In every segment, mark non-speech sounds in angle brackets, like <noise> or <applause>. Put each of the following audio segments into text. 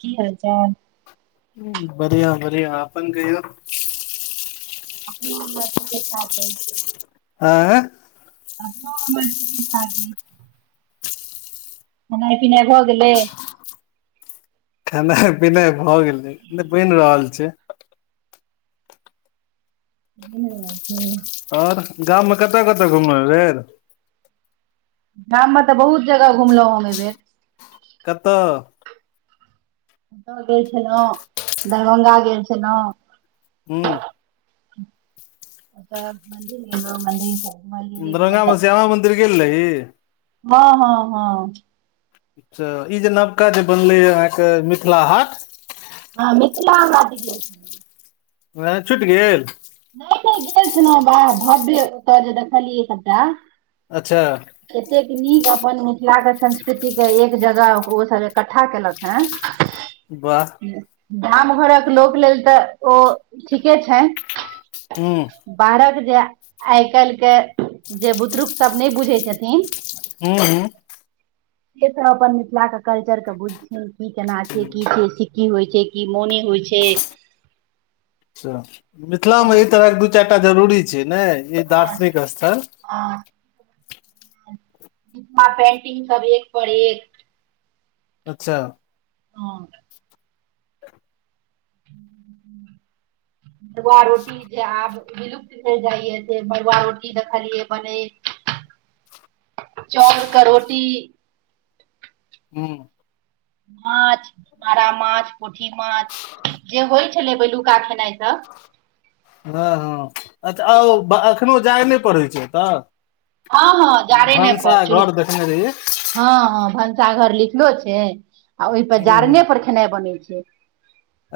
की हाल चाल बढ़िया बढ़िया अपन कहियो अपनो हमर ठीके ठाक यै आँ अपनो हमर ठीके ठाक अछि। खेनाइ पिनाइ भऽ गेलै खेनाइ पिनाइ भऽ गेलै नइ बइन रहल छै। <inaudible> आओर गाममे कतय कतय घूमल भेल गाममे तऽ बहुत जगह घुमलहुँं हम एहि बेेर कतऽ ओतहु गेल छलहुँ दरभंगा गेल छलहुँ ह्म ओत मंदिर गेलै मन्दि पार दरभंगा म श्यामा मंदिर गेल रही हँ हँ हँ अच्छ ई जे नवका जे बनलैए अहाँके मिथिला हाट हँ मिथिला गेल छलहुँ वे छुटि गेल नय नहि गेल छल वाह भव्य ओतय जे देखलियै सभटा अच्छा नीक अपन मिथिला के संस्कृति के एक जगह ओ सब एकठ्ठा केलक ह वाह गाम घरक लोक लेल तऽ ओ ठीके छै, हूँ बाहरक जे आइ काल्हि के जे बुदरूक सब नहि बुझै छथिन हू हू से सब अपन मिथिला के कल्चर के बुझथि की केना छै की अच्छा छै से की होइ छै। कियाकी मेने होइ छै। अछा मिथिला मे ई तँ दू चारि टा जरूरी नइ ई दार्शनिक स्थल मिथिला मिथिला पेंटिंग सब एक पर एक अच्छा हाँ मरुआ रोटी जे आब विलुप्त भेल जाइ य जे मरुआ रोटी देखलिए बनैत चाउर क रोटी हू माछ मारामाछ पोठिमाछ जे होइ छलै पहिनुका खेनाइ सब हँ हँ अच्छा से सब छै औ एखनो जाय नहि पड़ै छै तऽ हँ हँ जारैने भनसा पर चूल घर देखने रहिय हँ हँ भनसाघर लिखलो छै आ ओहिपर हूँ हूँ जारने पर खेनाई बनै छै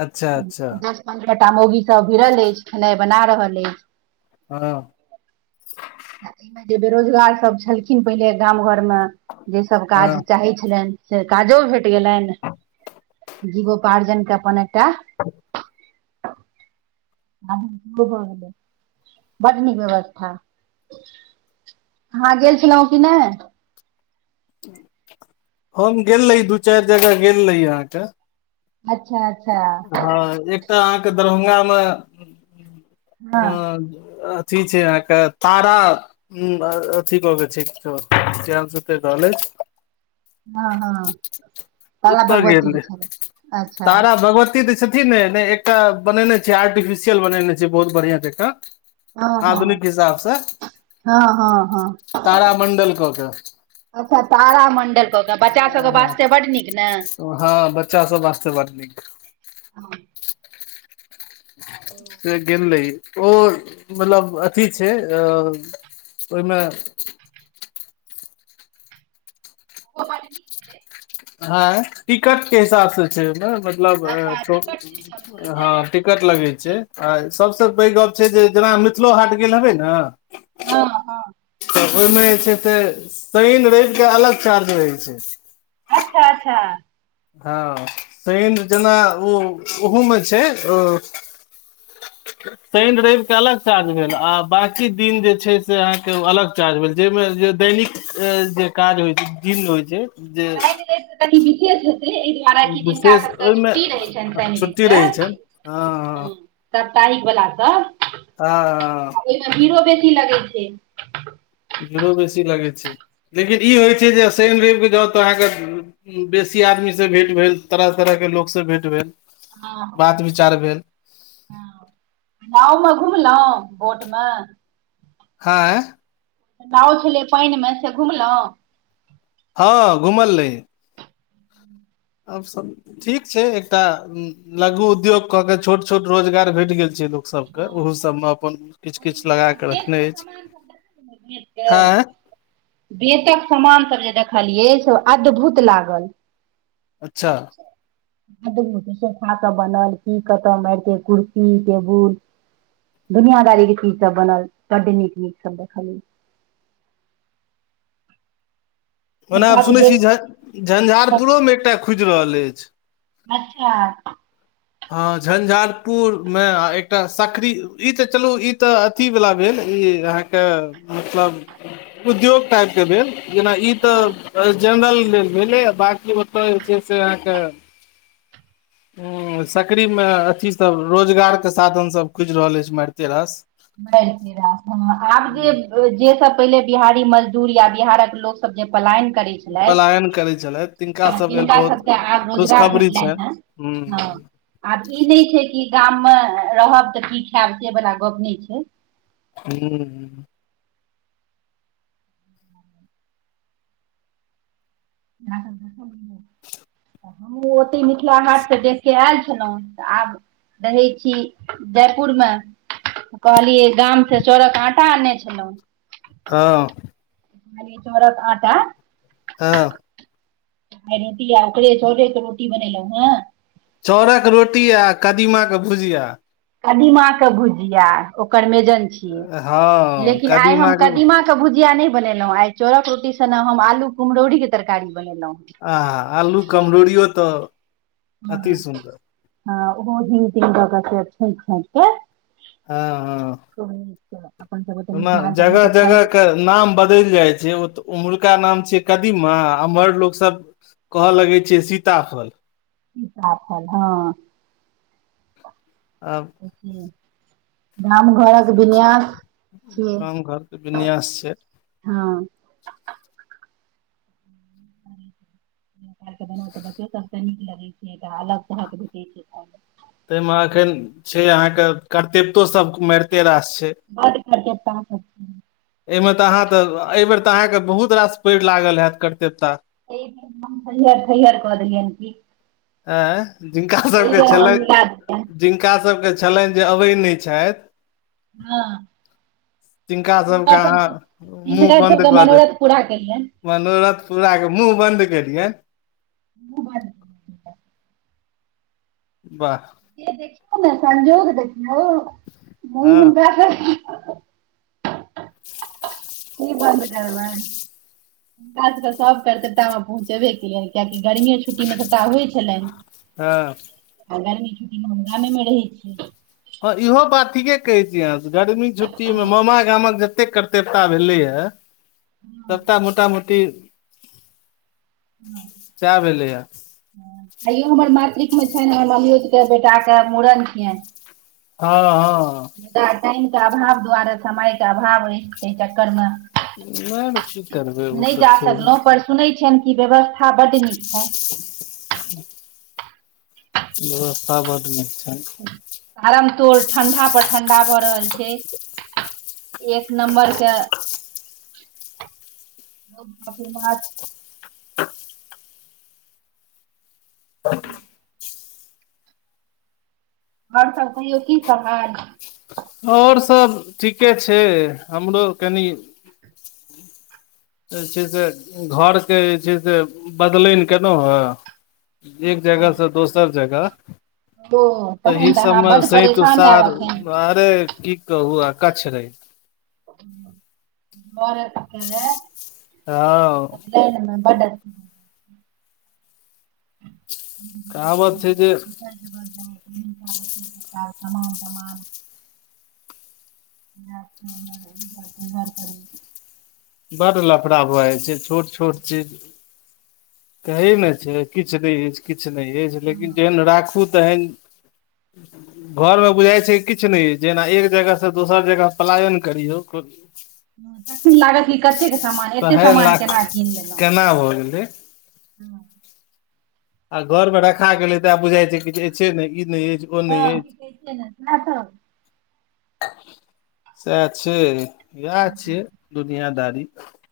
अच्छा अच्छा दस पंद्रहटा मोगी सब भिरल अछि खेनाइ बना रहल अछि हँ एहिमे जे बेरोजगार सब छलखिन पहिले गाम घर मे जे सब काज हँ चाहे छलनि से काजो भेट गेलनि जीवो पार्जनके अपन एकटा ह <inaudible> गरमी सॅ बोओ गेले बड नीक व्यवस्था अहाँ गेल छलहुँ कि नहि हम गेल रही दू चारि जगह गेल रही अहाँके अच्छा अच्छा हँ एकटा अहाँके दरभंगामे अ हँ अ अथी छै अहाँके तारा अथी क के छैे रहल अछि <inaudible> हँ हँ काला ओतऽ भगवती क छलै अच्छा इ जे छथिन ने एकटा बनेने छै आर्टिफिशियल बनेने छै बहुत बढ़िया जका हँ हँ आधुनिक हिसाबसँ हँ हँ हँ कऽ के अच्छा तार मण्डल ओ तब बच्चा सब हँ वास्ते बड नीक न हँ बच्चा सब वास्ते बड नीक हँ से गेल रहि ओ मतलब अथि छै ओहिमे <inaudible> ओ बड नीक छलै है टिकट के हिसाब से छै ने मतलब ए अच्छा टिकट सिस्टम तब छियै ने हँ टिकट लगे छै आ सभसँ पैघ गप छै जे जेना मिथिलो हाट गेल हेबै न हँ हँ ओहिमे जे छै से शइन रइब के अलग चार्ज रहै छै अच्छा अच्छा हँ शइन जेना ओ ओहूमे छै ओ <inaudible> शइन रइब के अलग चार्ज भेल आ बकी दिन जे छै, से अहाँके अलग चार्ज भेल जाहिमे जे दैनिक जे काज होइ छै दिन होइ छै। जे काईल जाइसॅ त निके छल एहिदुआरे कि जिनका विशेष सब क ओहिमे छुट्टी रह छनि शइन छुट्टी रहै दिनक छै हू हँ हॉ एहि बला पर अ हाँ की लगे छैे रो बेसी लागै छै लेकिन ई होइ छै जे शइन रइब जाउ तऽ अहाँके बेसी आदमी से भेट भेल तरह तरह के लोग से भेंट भेल हॉ बात विचार भेल हॉ गाउमे घुमलहु बटमे हॉइ नॉव छलै पानिमे से घुमलहुँ ह घुमल रहि आब सभ ठीक छै एकटा लघु उद्योग कऽ के छोट छोट रोजगार भेट गेल छै सबके हँ ओहो हँ सबमे अपन किछु किछु ओहिमे लगा आहा कऽ बेत रखने क अछि समान सब देखलिए हँ बेतक बेतक सामानसभ जे देखलियै से अद्भूत लागल।। अच्छा सोखा क बनल की कतऽ मइरते कुर्सी टेबुल दुनियादार चीज सब बनल बड नीक नीक सब देखलिये <inaudible> ओना आब के सुनैत छी झ देख झंझारपुरोमे एकटा खुजि रहल अछि अच्छा हँ झंझारपुरमे आ एकटा सकरी ई तऽ चलू ई तऽ अथी वला भेल ई अहाँके मतलब उद्योग टाइपके भेल जेना ई तऽ हँ जेनरल ल भेलै बाँकी ओतय जे छै से अहाँक उ सकड़री मे अथीसभ रोजगारके साधन सब खुजि रहल अछि मारिते रस आब जे जे सब पहिले बिहारी मजदूर या बिहारक लोक सब जे पलाइन पलायन करैत छलथि तिनका सभ लेल बहुत सबके आब रोजगार खुशखबरी भेटलनि छैन हेँ हू हँ आब ई नहि छै कि गाममे रहब तऽ की खायब से वला गप्प नहि छै हू हू ह हमहूँ ओतहि मिथिला हाटसँ देख कऽ आयल छलउ तऽ आब रहै छी जयपुर मे कहलियै गाम से चउरक आटा आनने छलहुँ हँ कहलियै चाउरक आटा हँ रोटी आ ओकरे चाउरे के रोटी बनेलउ हँ चाउरक रोटी आ कदीमाक के भुजिया कदीमा के भुजिया ओकर मेजन छियै हँ लेकिन आइ कदीमा हम कदिमा के भूजिया नइ बनेलहुॅँ आइ चाउरक रोटी के सने हम आलू कुमहरोरी के तरकारी बनेलहुँ आ आलू कमरोरीयो तऽ अति सुन्दर ह ओहो हिंग तींग द क से छोइक छाइक क हँ हँ अपन सभके तऽ <inaudible> मिथिलाञ्चलमे तऽ खाइए एका नाम छिय कदीमा एम्हर लोक सब कहऽ लगे छै सीताफल सिताफल हँ अछि से छियै गाम घरके विन्यास छै हँ <inaudible> <inaudible> बना तऽ बच्चो सभ के नीक लगैत छै अलग तरहके भेटइ छै ताहिमे एखन छै अहाँके कर्तत्योसभ माइरते रास छै बड्ड करचट्टा सभ एहिमे तऽ अहाँ तऽ एहि बेेर तऽ अहाँकेँ बहुत रास पइड लागल हैत कर्तेवता थयहर थयहर कऽ देलियनि की अए जिनका एहि सबके बेर हम छलै मिला दियैन जिनका सबके छलनि जे अबै नइ छथि हँ तिनका हिनका अहाँ सबके मुँह हिनका बन्द सबके कऽ दे मनोरथ पूरा कियलनि मनोरथ पुराके मुँह बन्द केलियनि मुँह बन्द वाह जे देखियो ने संजोग देखियो मुन हँ हुनका <inaudible> की बन्द करबै हुनका सबके सब कर्तेव्यतामे पहुँचेबे केलियै कियकि गर्मीये छुट्टी मे सबटा होइ छलैन हँ आ ग्रमी छुट्टी मे हम गामे मे रहै छी हँ इहो बात ठीके कहैत छी अहाँसब गर्मी हँ छुट्टीमे मामा गामक जते कतेक कर्तव्यता भेलै या हँ सबटा मोटा मोटी सएह भेलैया आइयो हमर मातृक छनि हमर ममियोत के बेटाक के मूड़न छियनि हँ हँ जा टाइम के अभाव दुआरे समय के अभाव अछि तहि चक्करमे नहि तऽ की करबै ओ नहि जा सब छै सकलहुँ पर सुनै छियेनि इ व्यवस्था बड्ड नीक छैन व्यवस्था बड निक छइ तारमतोर ठण्डा पर ठण्डा भऽ रहल छै एक नं्बर के <unintelligible> जी आओर सब कहिैयो की सब हाल आओर सभ ठीके छै। हमरो कनि जे छै से घरके जे छै से बदलनि कयलहुँ हँ एक जगह स दोसर जगह ओ तऽ ई तखन सब अहाँ बड्ड से परेशान तुषार हैब एखन अरे की कहु आकाछ रहै मर कह हँ बडा कावत छै तऽ समान तान ब हजार कर बड्ड लफड़ा बहै छै छोट छोट चीज कहैमे छै किछु नहि अछि किछु नहि अछि लेकिन जेहन राखू तेहन <inaudible> घरमे बुझाइ छै किछु नहि जेना एक जगहसँ दोसर जगह पलायन करियौ तखन लागत कि कतेक सामान एतेक तहन सामान लाख केना कीन लेलहुँ केना भऽ गेलै <inaudible> आ घरमे रखा गेलै तऽ आब बुझाइ छै। किछ अच्छे ने ई नहि अछि हँ की कहै छियै ने सैह तऽ सएह छै इएह छियै दुनिियदारी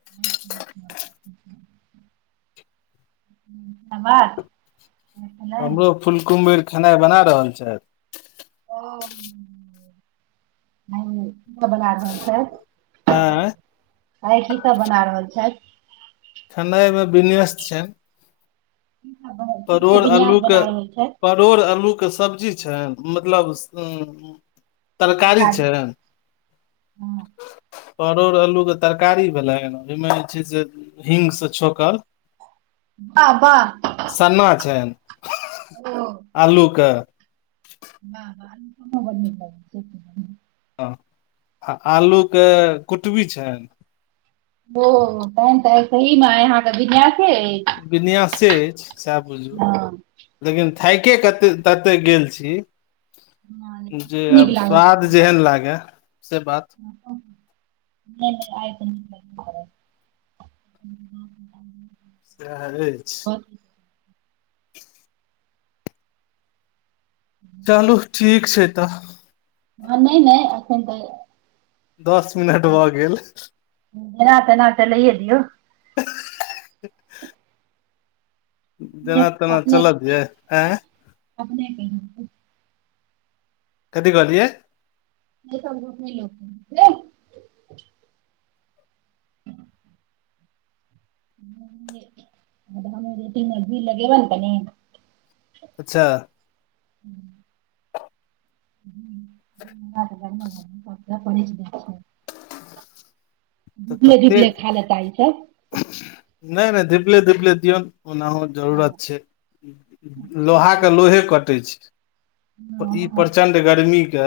<unintelligible> आ बाज हमरो फुलकुमबर खेनाइ बना रहल छथि ओ बना रहल छै आँय आइ की सब बना रहल छथि ठण्डामेमे बिन आस छ की सब बन- की सब परोड़ विन्यास आलू के बना रहल छथि परोड़ आलू के सब्जी अचछा मतलब अ तरकारी छै हँ। परोड़ अल्लूके तरकारी भेलै ओहिमे जे छै से ही्सँ छौोकल वाह बाह सन्ना छनि आलूके वाह <unintelligible> हँ, आ आलूके कुटबी छैन ओ तहन आइ सहीमे आइ अहाँके विन्यासे अछि से अइछ सएह बुझू हँ लेकिन थइके केते तते गेल छी हँ, लेकिन जे नीक अब स्वाद जेहन लागै नै नै आइ त नइ भेल <unintelligible> सहे आइच चलू ठीक छै तऽ हँ नइ नइ अखन तऽ दस मिनट भऽ गेल जेना तेना चलैए दियौ <unintelligible> अपने जेना तेना अपने चलत यै आँय अपने केहेन छै कथी कहलियै से सब लोक नइ लोकै छै हमे रोटीमे घी लगेबैन कनि अच्छह <inaudible> <inaudible> तऽ धिपले तते धिपले खाय लेता ई सब धिपले धिपले दियौन ओनाहु हँ जरूरत छै लोहा धिपले के धिपले। लोहे कटै छै ई प्रचण्ड गर्मी क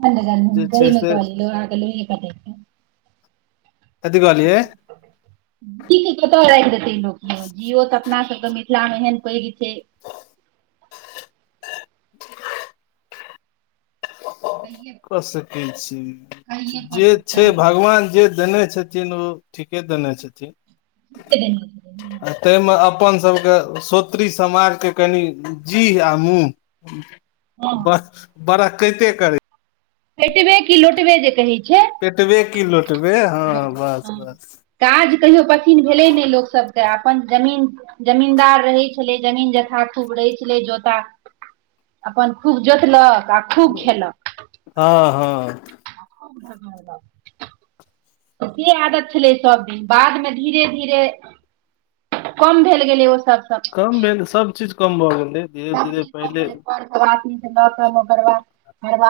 प्रचण्ड गर्मी सही मे कहलियै लोहा के लोहे कटइ छै कथी कहलियै पी के कतअ राइख देल लोक यो जिहो तऽ अपना सबके मिथिला मे एहन पैघ छै <inaudible> खाइये कऽ सकै छी खाइये जे पड़तै छै तऽ भगवान जे देने छथिन ओ ठीके देने छथिन देने छथिन तइमे अपन सबके सो स्त्री समाज के कनि जीह आ मुह हँ बह बड़ा कइते करै पेटबे कि लोटबे जे कहै छै पेटबे कि लो काज कहियो पसिन भेलै नइ लोकसभके तऽ अपन जमीन जमीनदार रहै छलै जमीन जथा खूब रहै छलै जोता अपन खूब जोतलक आ खूब हँ हँ <unintelligible> तऽ के आदत छलै सभदिन बादमे धीरे धीरे कम भेल गेलै ओ सब सब कम भेल सभ चीज कम भऽ गेलै धीरे सब धीरे चीज क क पहिले जे खर खबासनी के ल क ओगरवाही <unintelligible>